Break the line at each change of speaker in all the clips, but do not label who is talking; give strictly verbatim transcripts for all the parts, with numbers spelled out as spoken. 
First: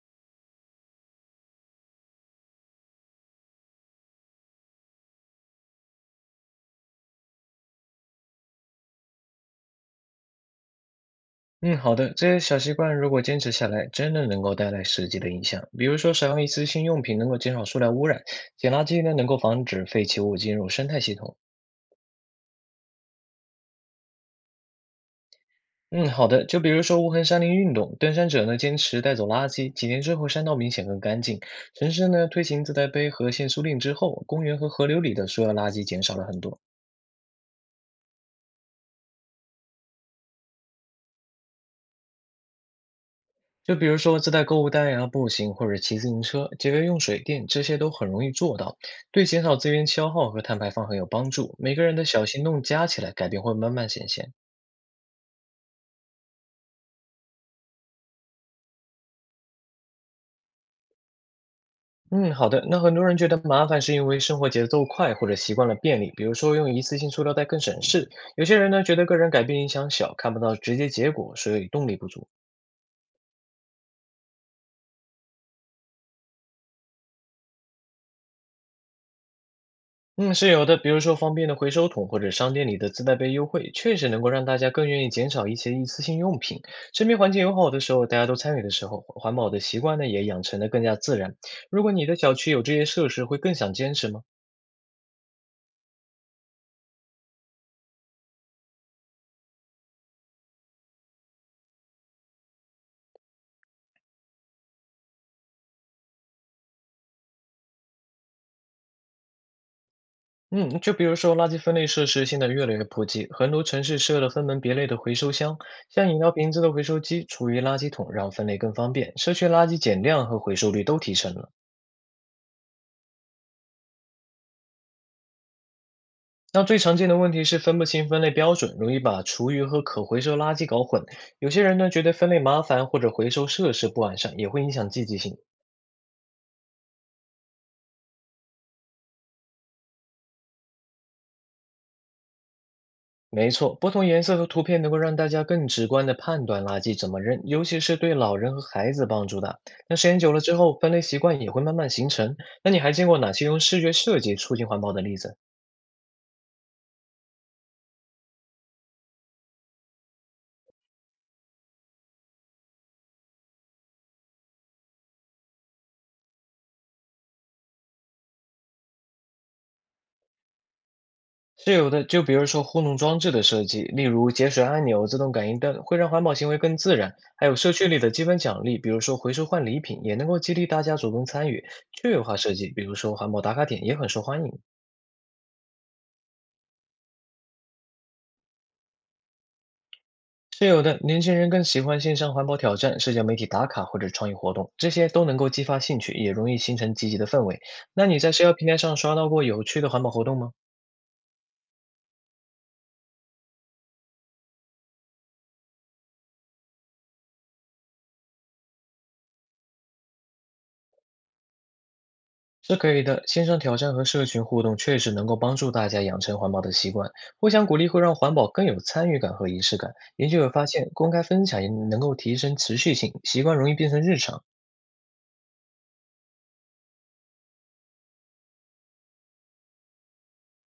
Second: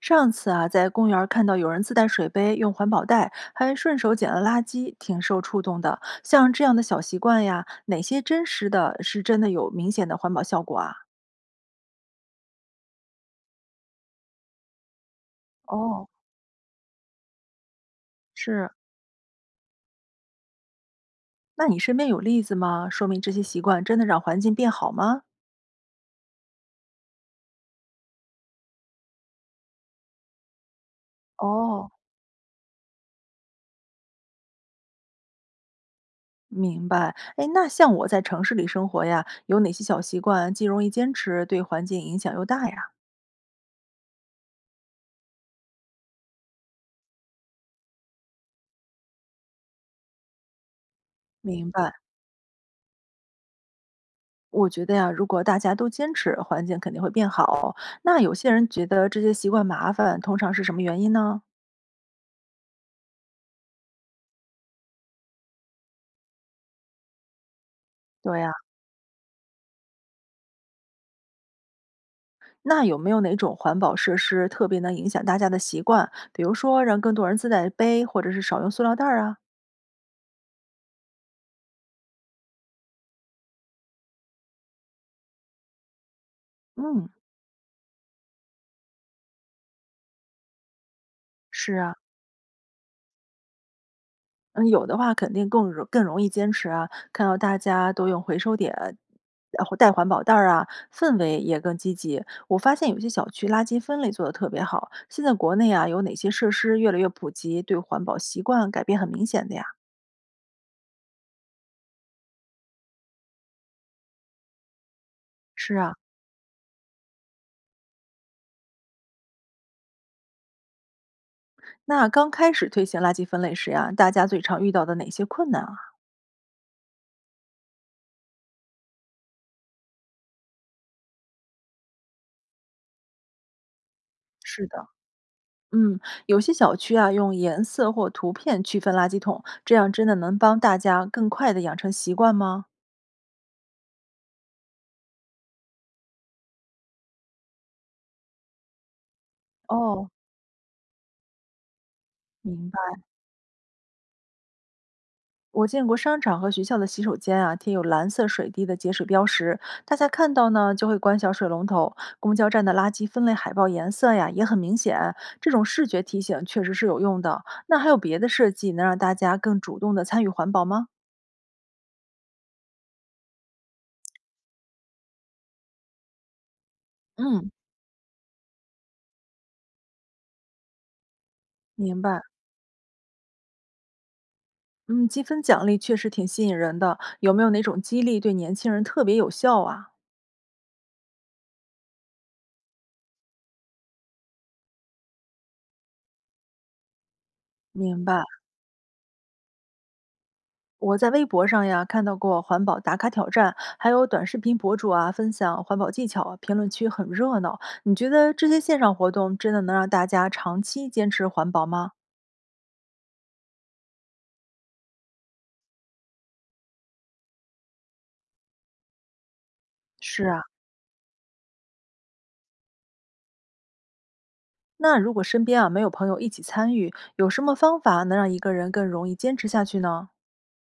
上次啊，在公园儿看到有人自带水杯，用环保袋，还顺手捡了垃圾，挺受触动的。像这样的小习惯呀，哪些真实的是真的有明显的环保效果啊？
嗯，好的。这些小习惯如果坚持下来，真的能够带来实际的影响。比如
哦，
说，少用一次性用品能够减少塑料污染，
是。
捡垃圾呢能够防止废弃物进入生态系统。
那你身边有例子吗？说明这些习惯真的让环境变好吗？
嗯，好的。就比如说无痕山林运动，登山者呢坚持带走垃圾，几年之后山道明显更干净。
哦，
城市呢推行自带杯和限塑令之后，公园和河流里的塑料垃圾减少了很多。
明白。哎，那像我在城市里生活呀，有哪些小习惯既容易坚持，对环境影响又大呀？
就比如说自带购物袋呀、步行或者骑自行车，节约用水电，这些都很容易做到，对减少资源消耗和碳排放很有帮助。
明
每个
白。
人的小行动加起来，改变会慢慢显现。
我觉得呀，如果大家都坚持，环境肯定会变好。那有些人觉得这些习惯麻烦，通常是什么原因呢？
嗯，好的。那很多人觉得麻烦是因为生活节奏快或者习惯了便利，比如说用一次性塑料袋更省事。
对
有
呀，
些人呢觉得个人改变影响小，看不到直接结果，所以动力不足。
那有没有哪种环保设施特别能影响大家的习惯？比如说让更多人自带杯，或者是少用塑料袋儿啊？
嗯，是有的，比如说方便的回收桶或者商店里的自带杯优惠，确实能够让大家更愿意减少一些一次性用品。
嗯，
身边环境友好的时候，大家都参与的时候，环保的习惯呢也养成的更加自然。
是
如果
啊。
你的小区有这些设施，会更想坚持吗？
嗯，有的话肯定更容更容易坚持啊。看到大家都用回收点，然后带环保袋儿啊，氛围也更积极。我发现有些小区垃圾分类做得特别好。现在国内啊，有哪些设施越来越普及，对环保习惯改变很明显的呀？
嗯，就比如说垃圾分类设施现在越来越普及，很多城市设了分门别类的回收箱，
是啊，
像饮料瓶子的回收机、厨余垃圾桶，让分类更方便，社区垃圾减量和回收率都提升了。
那刚开始推行垃圾分类时呀、大家最常遇到的哪些困难啊？
那最常见的问题是分不清分类标准，容易把厨余和可回收垃圾搞混。有些人呢觉得分类麻烦，或者回收设施不完善，也会
是
影
的。
响积极性。
嗯，有些小区啊，用颜色或图片区分垃圾桶，这样真的能帮大家更快的养成习惯吗？
没错，不同颜色和图片能够让大家更直观地判断垃圾怎么扔，尤其是对老人和孩子帮助大。那
哦，
时间久了之后，分类习惯也会慢慢形成。
明
那你还
白。
见过哪些用视觉设计促进环保的例子？
我见过商场和学校的洗手间啊，贴有蓝色水滴的节水标识，大家看到呢就会关小水龙头。公交站的垃圾分类海报颜色呀也很明显，这种视觉提醒确实是有用的。那还有别的设计能让大家更主动的参与环保吗？
是有的，就比如说互动装置的设计，例如节水按钮、自动感应灯，会让环保行为更自然。还
嗯，
有社区里的积分奖励，比如说回收换礼品，也能够激励大家主动参与。
明
趣
白。
味化设计，比如说环保打卡点，也很受欢迎。
嗯，积分奖励确实挺吸引人的，有没有哪种激励对年轻人特别有效啊？
是有的，年轻人更喜欢线上环保挑战、社交媒体打卡或者创意活动，这些都能够激发兴趣，也容易形成积极的氛围。
明
那你
白。
在社交平台上刷到过有趣的环保活动吗？
我在微博上呀看到过环保打卡挑战，还有短视频博主啊分享环保技巧啊，评论区很热闹。你觉得这些线上活动真的能让大家长期坚持环保吗？
是可以的，线上挑战和社群互动确实能够帮助大家养成环保的习惯，互相鼓励会让环保更有参与感和仪式感。
是
研究
啊，
有发现，公开分享也能够提升持续性，习惯容易变成日常。
那如果身边啊没有朋友一起参与，有什么方法能让一个人更容易坚持下去呢？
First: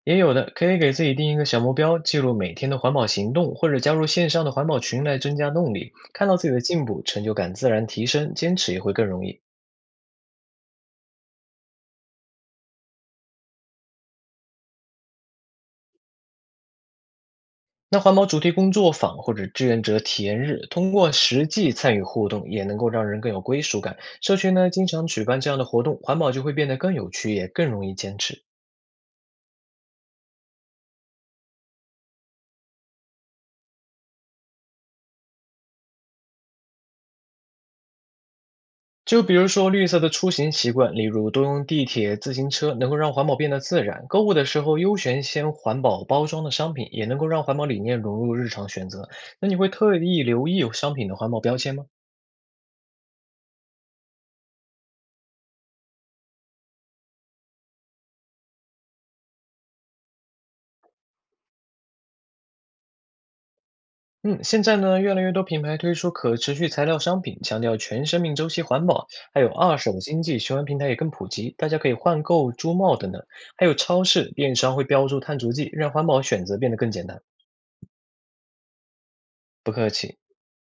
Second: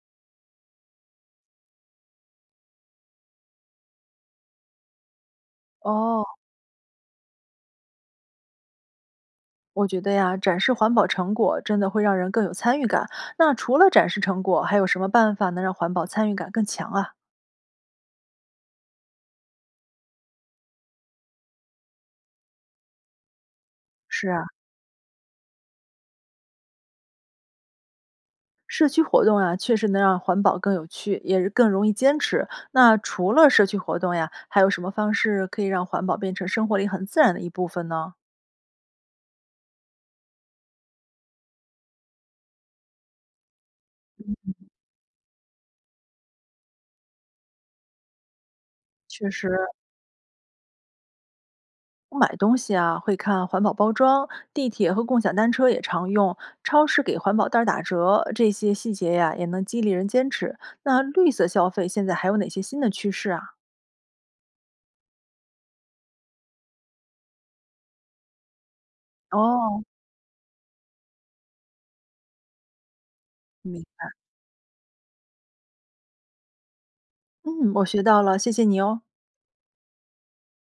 也有的可以给自己定一个小目标，记录每天的环保行动，或者加入线上的环保群来增加动力。
哦，
看到自己的进步，成就感自然提升，坚持也会更容易。
我觉得呀，展示环保成果真的会让人更有参与感。那除了展示成果，还有什么办法能让环保参与感更强啊？
那环保主题工作坊或者志愿者体验日，通过实际参与互动，也能够让人更有归属感。
是
社
啊。
区呢，经常举办这样的活动，环保就会变得更有趣，也更容易坚持。
社区活动啊，确实能让环保更有趣，也是更容易坚持。那除了社区活动呀，还有什么方式可以让环保变成生活里很自然的一部分呢？
就比如说绿色的出行习惯，例如多用地铁、自行车，能够让环保变得自然。购物的时候优选先环保包装的商品，也能够让环保理念融入日常选择。
确实，
那你会特意留意有商品的环保标签吗？
我买东西啊会看环保包装，地铁和共享单车也常用，超市给环保袋儿打折，这些细节呀也能激励人坚持。那绿色消费现在还有哪些新的趋势啊？
嗯，现在呢，越来越多品牌推出可持续材料商品，强调全生命周期环保，还有二
哦，
手经济循环平台也更普及，大家可以换购珠帽等等，还有
明
超
白。
市、电商会标注碳足迹，让环保选择变得更简单。
嗯，我学到了，谢谢你哦。
不客气。